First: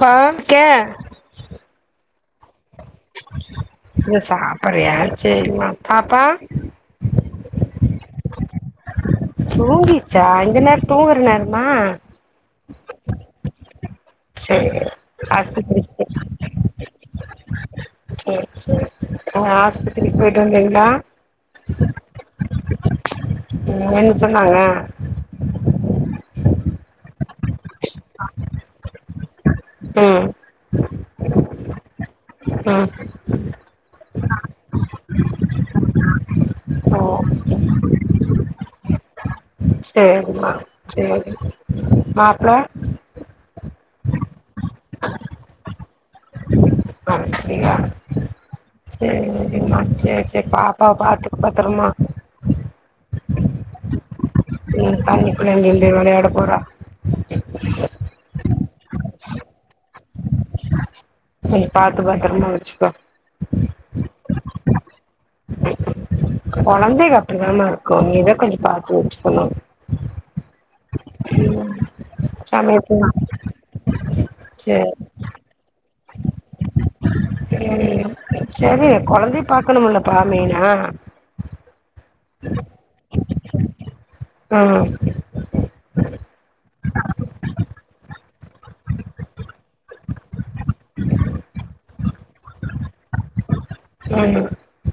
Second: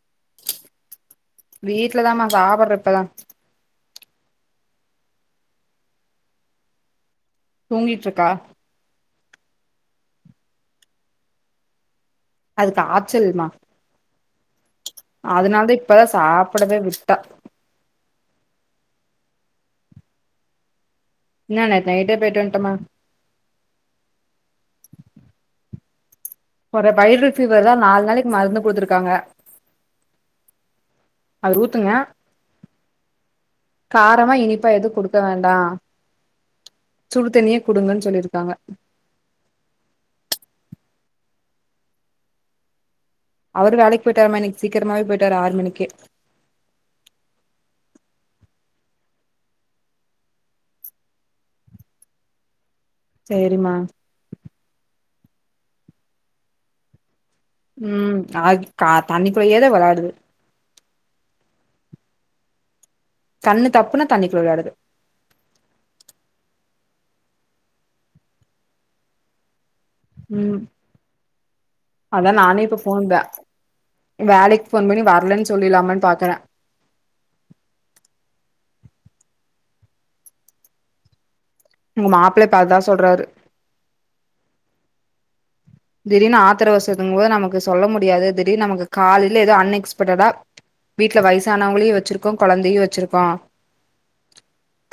பா கெ சாபர்ற இப்ப தா என்ன சாப்பறையா செரிமா பாப்பா தூங்கிட்ருக்கா தூங்கிட்சா இந்த நேர் தூங்குற நேரமா அது காச்சல்மா செ அதனால தா இப்பதா சாப்டவே விட்டா உங்க ஆஸ்பத்திரிக் போய்ட்டு வந்திங்ளா முந்தானேத் நைட்டே போய்ட்டு வன்ட்டமா ம் என்ன சொன்னாங்க ஒரே வைரல்ஸ் ஃபீவர் தா நாள் நாளைக் மருந்து குடுத்துருக்காங்க ம் அது ஊத்துங்க ம் காரமா இனிப்பா எதும் குடுக்க வேண்டா ஓ சுடுதண்ணீயே குடுங்கன்னு சொல்லிப் இருக்காங்க செரிமா செரி மாப்ள அவரு வேலைக் போய்டார்மா இன்னிக் சீக்ரமாவே போய்ட்டாரு ஆறு மணிக்கே ஆ அப்டியா செ செரிமா செர் செர் பாப்பாவ பாத்து பத்தரமா செரிமா ன்னு தண்ணிக்குள்ள நின்டு விளையாட போற ம் ஆக் கா தண்ணிப்பிலயேத வெளா ஆடுது ம் பாத்து பாத்தரமா வச்சுக்கோ கண்ணு தப்புனா தண்ணிக்குள்ள வெளாடுது குழந்தைக அப்பிடிதாமா இருக்கு நீ இத கொஞ்சோ பாத்து வச்சிக்கணு ம் அதா நானே இப்ப போன்த சமையல் வேலைக் ஃபோன் சேரி பண்ணி வரலன் சொல்லிலா தரா சேரி கொழந்தை பாகக்கணுல்லப்பா மெய்னா உங்க மாப்பிள்ளப்பாத்தா சொல்றாரு ம் திடீர்னு ஆத்திர அவசரத்துங்கும் போது நமக்கு சொல்ல த்தா வீட்டுல வயசானவங்களையு வச்சிருக்கோ குழந்தையு வச்சிருக்கோ ம்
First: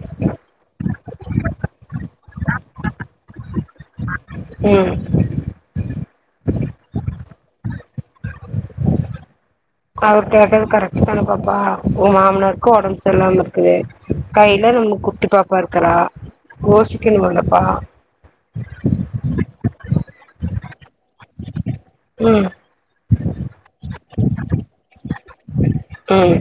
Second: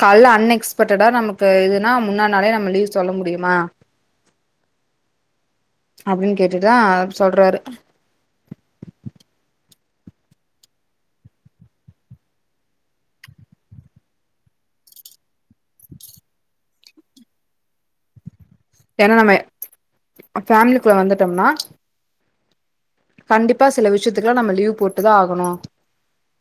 கால்ல அன்எக்ஸ்பெக்ட்டடா நமக்கு இதுனா முன்னா நாலே நம்ம லீவ் சொல்ல முடியுமா ம் அப்பிடின்னு கேட்டுதா சொல்றாரு க அவர் கேட்டது கரெக்ட் தான பாப்பா உ மாமனருக்கு ஒடம்பு செரில்லாம இருக்குது கையில நம்ம குட்டி பா ப்பார்க்கறா கோசிக்கணுமல்லப்பா ஏன்னா நம்ம ஃபேமிலிக்குள்ள வந்துட்டோன்னா ம் வ் போட்டுதா ஆகணு ம்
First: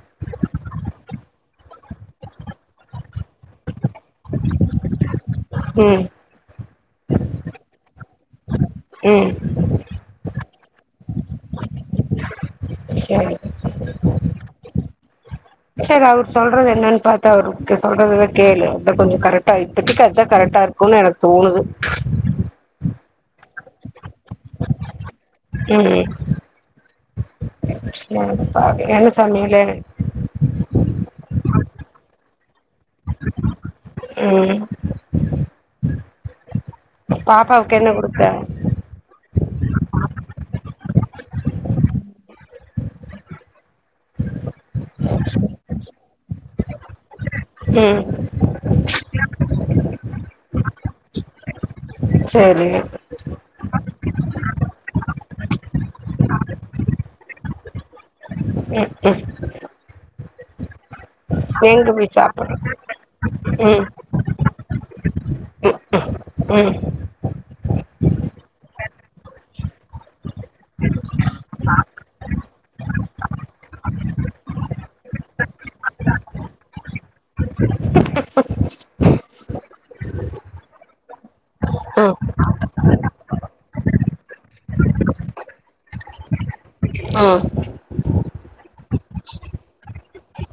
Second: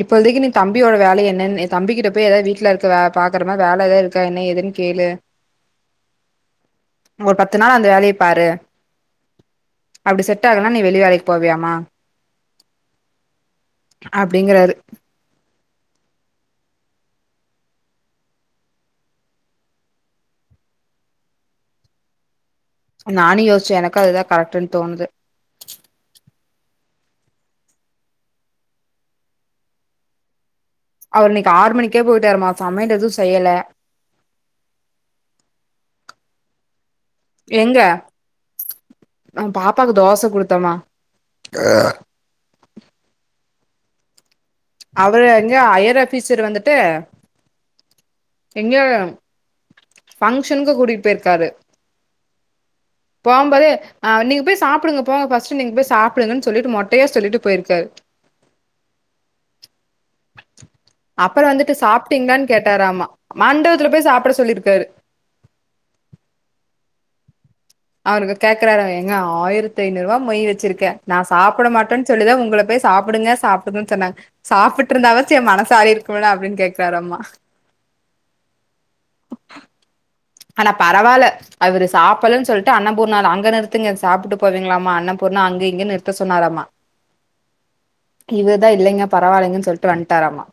இப்பழுதிக்கு நீ தம்பியோட வேல என்னன்ன தம்பிக்கிட்ட போய் எதாது வீட்ல இருக்க வே பாக்கறமா வேல ஏதா இருக் த்த என்ன எதுன்னு கேளு ம் ஒரு பத்து நாள் அந்த வேலைய பாரு ம் ட்டகனா நீ வெளி வேலைக்கு போவியாமா வி சரி அப்பிடிங்கறாரு சேரி அவர் சொல்றது என்னன் பாத்தா அவருக்கு சொல்றததா கேளு அத கொஞ்சோ கரெக்டா இப்பிதிக்கு அதா கரெக்டா இருக்குன்னு எனக்கு தோணுது நானு யோசிச்சே எனக்கு அதுதா கரெக்ட்ன் தோணுது ம் [unintelligible] என்ன சமைலு அவர் இன்னிக்கு ஆறு மணிக்கே போயிட்டருமா சமைல் எது செய்யல ம் பாப்பாக்கு எங்க என்ன குடுத்த நம் பாப்பாக்கு தோச குடுத்தம்மா [unintelligible] அவரு எங்க ஹையரு ஆஃபீஸர் வந்துட் டு ம் எங்க ஃபங்ஷ் டின்க கூட்டிட் பேயிர்காரு செரி ஆ நீங்க போய் சாப்புடுங்க போங்க ஃபஸ்ட் நீங்க போய் சாப்டுங்கன்னு சொல்லிட்டு மொட்டைய சொல்லிட்டு போய்ருக்காரு க்கும் [unintelligible] அப்பற வந்துட்டு போய் சாப்டிங்ளான்னு சாப்புடு கேட்டாராமா ம் மண்டவத்துல போய் சாப்ட சொல்லிர்க் டரு ம் அவனுக்கு கேக்குறார அவுரு ஏங்க ஆயிரத்தைநூறு ரூவா மொய் வச்சிருக்க நா சாப்ட மாட்டனு சொல்லிதா உங்கள பேய் சாப்டுங்க சாப்டுங்கன்னு சொன்னாங் சாப்ட்டு இருந்தாவாச்சும் ஏ மனசு ஆறிருக்கும்ல அப்டின் கேக்குறாரம்மா ஆனா பரவால அவரு ம் சாப்பலன்னு சொல்ட்டு அண்ணபூர்ணால அங்க நிறுத்துங்க சாப்ட்டு போவீங்களாமா அண்ணபூர்ணா அங்க இங்கன்னு நிறுத்த சொன்னாராமா ம் இவருதா இல்லங்க பரவாலங்கன்னு சொல்ட்டு வன்டாராமா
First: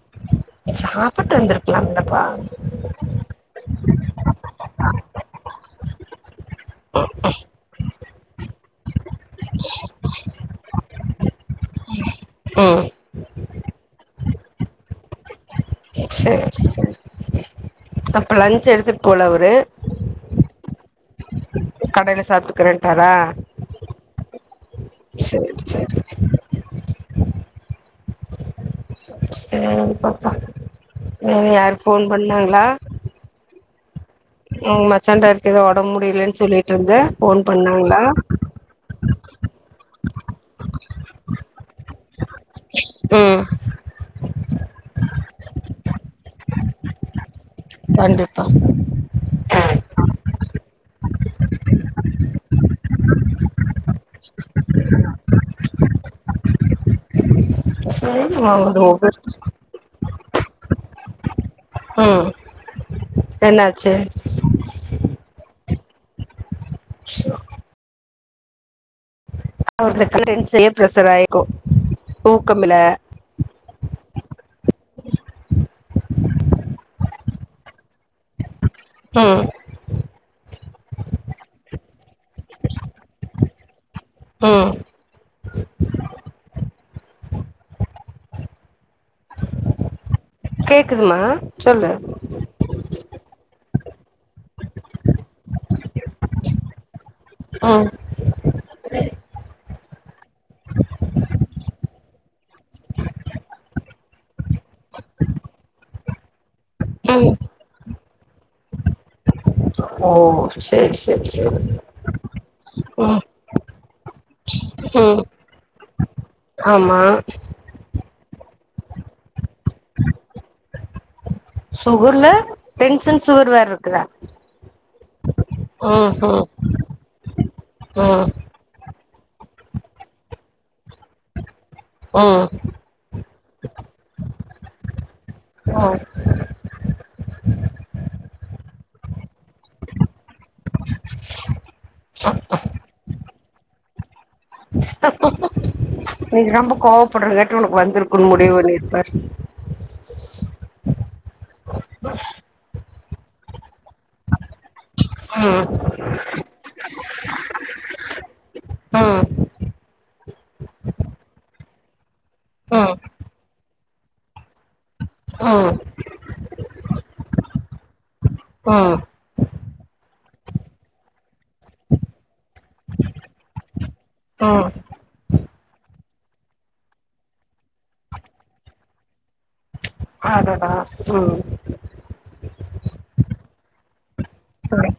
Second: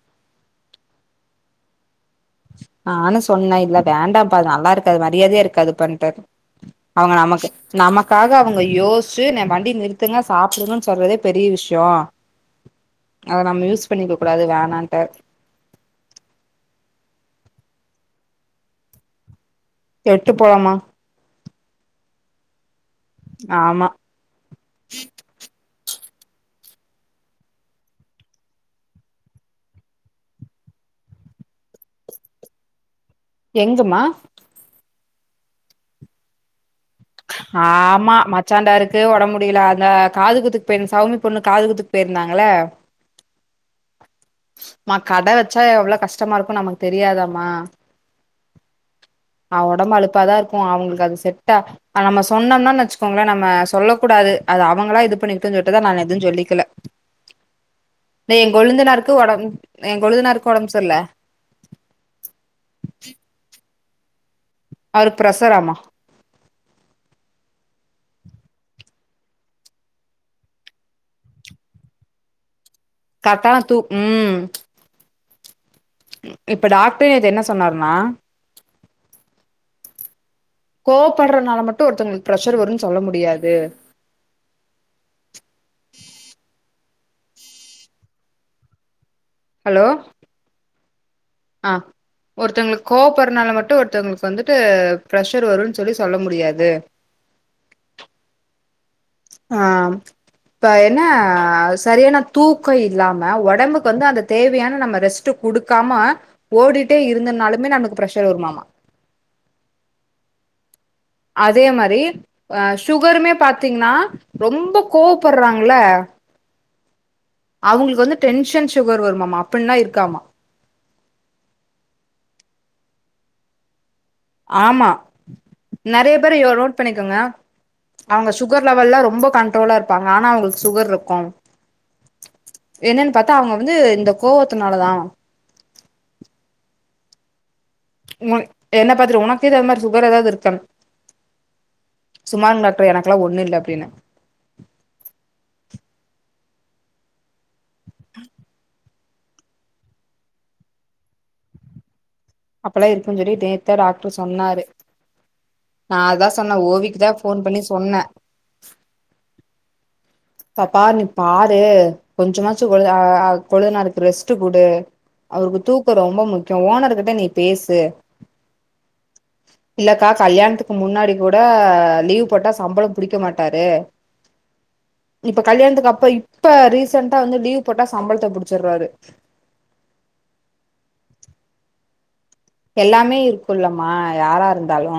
சாப்புட்டு வந்துருக்கலாம்லா பா வேண்டப் பா அது நல்லா இருக்காது மரியாதையா இருக்காது பன்டர் அவுங்க நமக்கு நமக்காக அவுங்க யோசிச்சு ந ம வண்டி நிறுத்துங்க சாப்டுங்கனு சொல்றதே பெரிய விஷ்யோ ம் அத நம்ம யூஸ் பண்ணிக்க கூடாது வேணான்டாரு [inaudible] அப்ப லஞ்ச் எடுத்துட்டு போல அவரு எட்டு போலமா [unintelligible] சாப்ட்டுக்கிரன் டரா ஆமா. செரி செரி [inaudible] செரி பாப்பா ம் யாரும் ஃபோன் பண்ணாங்ளா எங்கு மா ம் மச்சான்ட இருக்கு ஏதோ உடம் முடிலேன் சொல்லிட் ருந்த ஃபோன் பண்ணாங்ளா க்கு ஒடம் முடில அந்த காதுகுத்துக்கு பேன் சௌமி பொண்ணு காதுகுத்துக்கு பேய்ருந்தாங்கள்ல ம் மா கட வச்சா எவ்ளோ கஷ்டமா இருக்குனு நமக் தெரியாதாமா கண்டிப்பா கு அவுங்களுக்கு அது செட்டா அத நம்ம சொன்னொம்ன னச்சுக்கோங்களே நம்ம சொல்ல கூடாது அது அவங்களா இது பண்ணிக்கட்டு சொல்ட்டுதா நான்‌ எதுவு சொல்லிக்கல சேரி மா இந்த [unintelligible] படம் ஏங் கொழுந்தனாருக்கு ஒடம்பு செர்ல ம் என்னா ச்சு அவருக்கு ப்ரஸராமா அா அவனுக்கு [unintelligible] பிரஸராயிருக்கு தூக்கம் இல கர்டான தூ ம் இப்ப டாக்டரே நேத்து என்ன சொன்னாருனா ம் கோவப்பட்றனால மட்டு ஒருத்தங்களுக்கு ப்ரஷர் வருன் சொல்ல முடியாது ம் ஹலோ கேக்குதுமா ஆ சொல்லு த்தவுங்களுக்கு வந்துட்டு பிரஷர் வருன் சொல்லி சொல்ல முடியாது ஓ ஆ இப்ப என்ன சரியான தூக்க இல்லாம ஒடம்புக்கு வந்து அந்த தேவையான நம்ம ரெஸ்ட்டு குடுக்காம ஓடிட்டே ம் இருந்தனாலுமே நம்ளுக்கு ப்ரஷர் வருமாமா ஓ சேரி சேரி சேரி அதே மாரி அ ம் ஷுகருமே பாத்தீங்கனா ரொம்ப ம் கோவப்பர்றாங்ள ஆமா வந்து டென்ஷன் ஷுகர் வருமாமா அப்பின்லா இருக்காமா சுகர்ல டென்சன் சுகர் வேறருக்குதா ஆமா நெறைய பேர ம் நோட் பண்ணிக்கங்க ம் அவுங்க ஷுகர் லெவெல்லா ரொ ம்ப கன்ட்ரோலா இருப்பாங்க ஆனா அவுங்ளுக்கு சுகர் இருக்கு ம் தா அவுங்க வந்து இந்த கோவத்துனாலதா ம் உ என்ன பாத்துட்டு உனக்கு எதுவு அது மாரி சுகர் எதாவுது இருக்கான் சும்மா இருங்க டாக்டர் எனக்குலா ஒன்னு இல்ல அப்டின்ன நீ ரொம்ப கோவப்பட்றங்கன் ட்டு‌ உனக்கு வந்துருக்குன் முடிவு பண்ணிருப்பாரு ம் அப்பல்லா இருக்குன்னு சொல்லி நேத்தா நேத்தா டாக்டர் சொன்னாரு உ சொன்ன ஓவிக்குதா ஃபோன் பண்ணி சொன்னே ம் பாப்பா நீ பாரு கொஞ்சமாச்சு கொழு ம் கொழுதுனாருக்கு ரெஸ்ட்டு குடு அவருக்கு ம் தூக்கோ ரொம்ப முக்கியோ ஓனர் கிட்ட நீ பேசு உ இல்லக்கா கல்யாணத்துக்கு முன்னாடி கூட லீவ் போட்டா சம்பளோ புடிக்க மாட்டாரு ம் இப்ப கல்யாணத்துக்கு அப்ப இப்ப ரீசென்டா வந்து லீவ் போட்டா சம்பளத்த புடிச்சிர்றாரு உ எல்லாமே இருக்கும்லமா யாரா இருந்தாலு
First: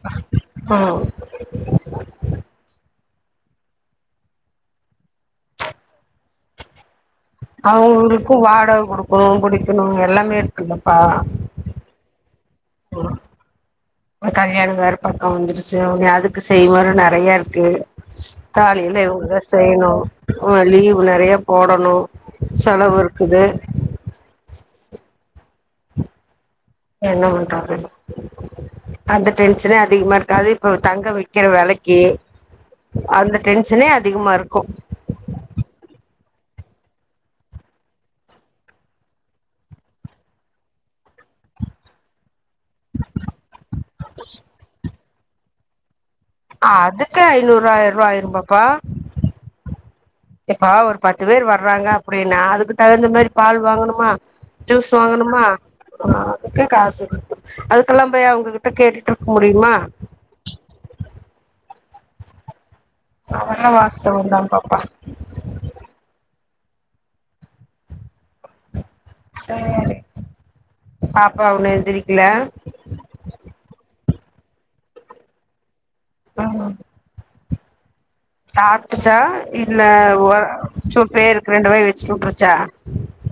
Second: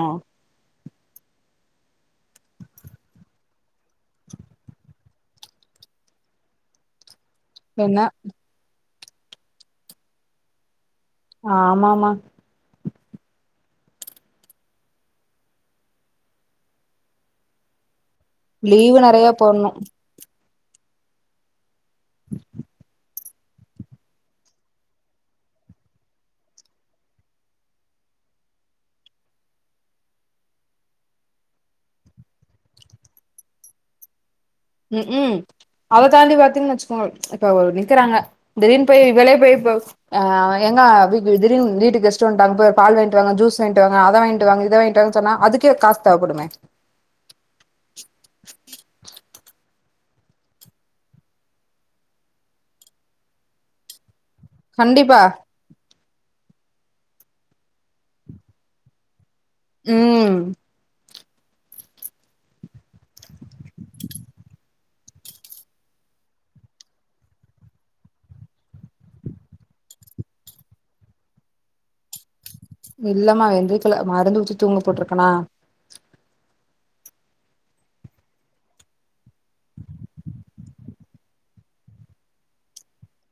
ம் என்ன அவருக்கு வாடகை கொடுக் உ குடிக்கணு எல்லாமே இருக்குல்லப்பா ஆ மா மா கல்யாணோ வேர பக்கோ வந்துருச்சு அ அதுக்கு செய்வாரு நறையா இருக்கு தாளில லீவு நெறைய இவங்கதா போடணு செய்னு ஆ லீவ் நறையா போட லோ செலவு இருக் குது என்ன பண்றாது அந்த டென்ஷனே அதிகமா இருக்கா அது இப்ப தங்க வைக்கிற வெலக்கி அந்த டென்ஷனே அதிகமா இருக்கு உ உ அத தாண்டி பாத்தீங்கன்னு வச்சுக்கோ இப்ப நிக்கிறாங்க திடீர்னு போய் வெலிய போய் இப்ப அ ஏங்கா வீ திடீனு வீட்டுக்கு கெஸ்ட் வன்ட்டாங்க போ பால வாங்கிட்டு வாங்க ஜூஸ் வாங்கிட்டு வாங்க அத வாங்கிட்டு வாங்க இத வாங்கிட்டு வாங்க ன்னா அதுக்கே காஷ் அதுக்கு ஐந்நூறுஆய்யிரோ ரூபா ஆயிருபாப்பா இப்பா ஒரு பத்து பேர் வர்றாங்க அப்டின்னா அதுக்கு தகுந்த மாரி பால் வாங்கணுமா ஜூஸ் கண்டிப்பா வாங்கனுமா அதுக்கு காசு அதுக்கெல்லா போய் அவங்ககிட்ட கேட்டுட்டு க முடியுமா ம் அதல்லா வாஸ்தவ தா பாப்பா சரி பாப்பா உன்ன எந்திரிக்கல இல்லம்மா ஏந்த்ரிக்கல மருந்து ஊத்தி தூங்க போட்டிருக்கனா ஆ சாப்புட்டுச்சா இல்ல ஒரு சும் பேருக்கு ரெண்டு வாய் வெச்சுட்டு உட்ருச்சா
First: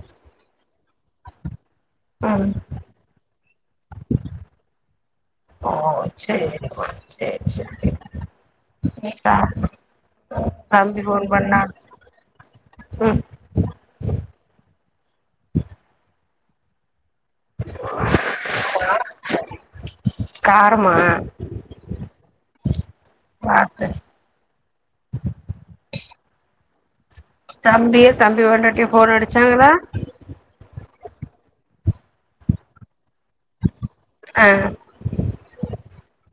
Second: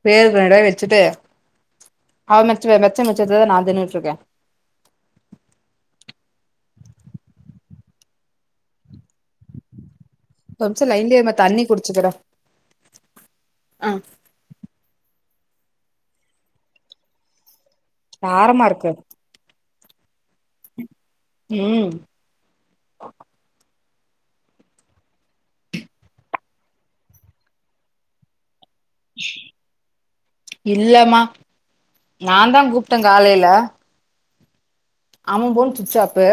பேருக்கு ரெண்டு வாய் வெச்சுட்டு அவ ம் மெச்ச மெச்ச மிச்சத்தைதா நா தின்னுட்ருக்கே சேரிமா சேரி சேரி சேரி ஆ ஒரு நிமிஷோ லைன்ல நா தண்ணி குடிச்சுக்கிற ம் ஆ காரமா இருக்கு [inaudible] காரமா ம் பாத்து தம்பியு தம்பி பொண்டாட்டியு ஃபோன் அடுச்சாங்களா இல்லம்மா நாந்தா கூப்ட்டங் காலையில ஆ ஆவம் ஃபோன் சுச்சாப்பு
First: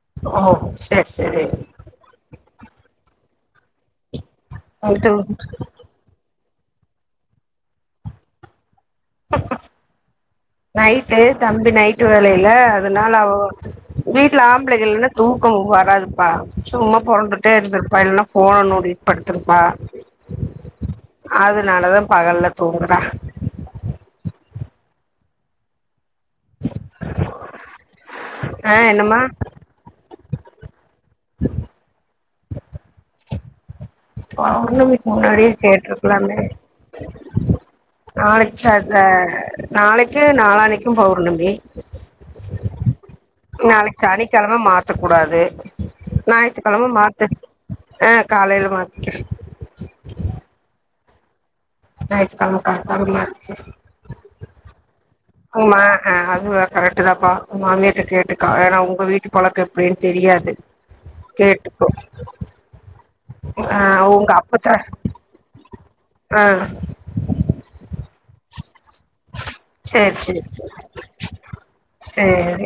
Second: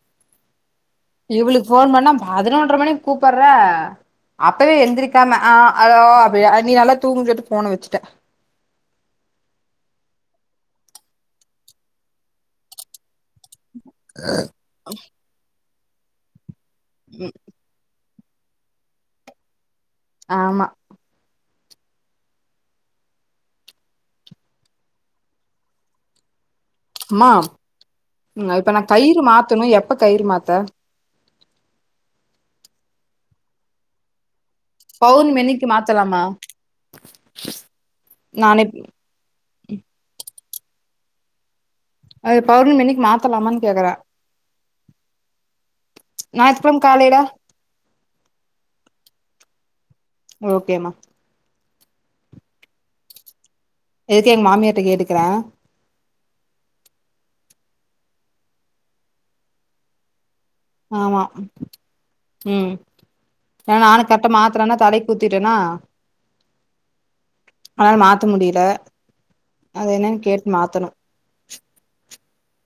ஓ சேரி சேரி இவளுக்கு ஃபோன் பண்ணா பதினொன்ற மணிக்கு கூப் ப்பறா அப்பவே இது எந்திருக்காம ஆ அலோ அப் அப்புடியா நீ நல்லா தூங்குஞ் சொல்லிட்டு ஃபோன வெச்சுட்ட [unintelligible] நைட்டு தம்பி நைட்டு வேலையில அதனால அவ போ வீட்ல ஆம்பளைக இல்லனா தூக்கோ வர் வராதுப்பா சும்மா பொறண்டுட்டே இருந்துருப்பா இல்னா ஃபோன நோண்டிட்டு படுத்துருப்பா ஆமா அதுனாலதா பகல்ல தூங்குறா மா இப்ப ஆ நா என்னம்மா கயிறு மாத்தணு எப்ப கயிறு மாத் த்த [inaudible] [unintelligible] பெளர்ணமிக்கு பௌர்ணமி முன்னாடியே அன்னைக்கு மாத்தலாமா கேட்ருக்குலாமுல நானே நாளைக்கு அத நாளைக்கு நாலாண் இன்னைக்கும் பெளர்ணமி அது பௌர்ணமி அன்னைக்கு மாத் நாளைக்கு சனிக்கெழம மாத்தக் கூடாது ஞாயித்துக்கெழம மாத்து ஆ காலையில மாத்து ஓகேம்மா ஞாயித்துகெழம காத்தால மாத்திக்க எதுக்கு எங்க மாமியார்ட கேட்டு ஆமா அ அதுவ கரெக்ட்டு தாப்பா உம் மாமியாருட்ட கேட்டுக்கா ஏன்னா உங்க வீட்டு பழக்கோ எப்டின் தெரியாது ஆமா கேட்டுக்கோ ம் ஏனா‌ ஆ நானு கட்ட உங்க அப்பத்தா மாத்துறன்னா தலைக் ஊத்திட்டேனா ஆ அனால மாத்த முடியில அது சேரி என்னனு சேரி கேட்டு சேரி மாத்தணு சேரி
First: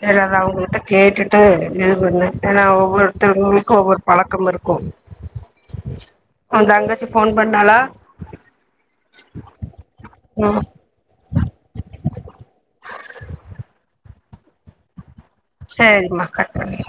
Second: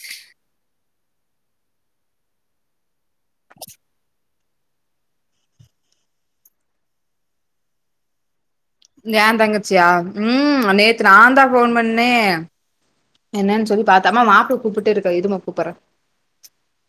செரி அத அவுங்ககிட்ட கேட்டுட்டு இது பண்ணு ஏனா ஒவ்வொரு தவுங்களுக்கு ஒவ்வொரு பழக்கம் இருக்கு ஒந் தங்கச்சி ஃபோன் பண்ணாளா? ஏந்தங்கச்சியா ம் நேத்து நாந்தா ஃபோன் பண்ணே என்னன் சொல்லி பா த்தமா மாப்புள கூப்புட்டே இருக்கா இதுமா சேரிமா கட் பண்ணிரு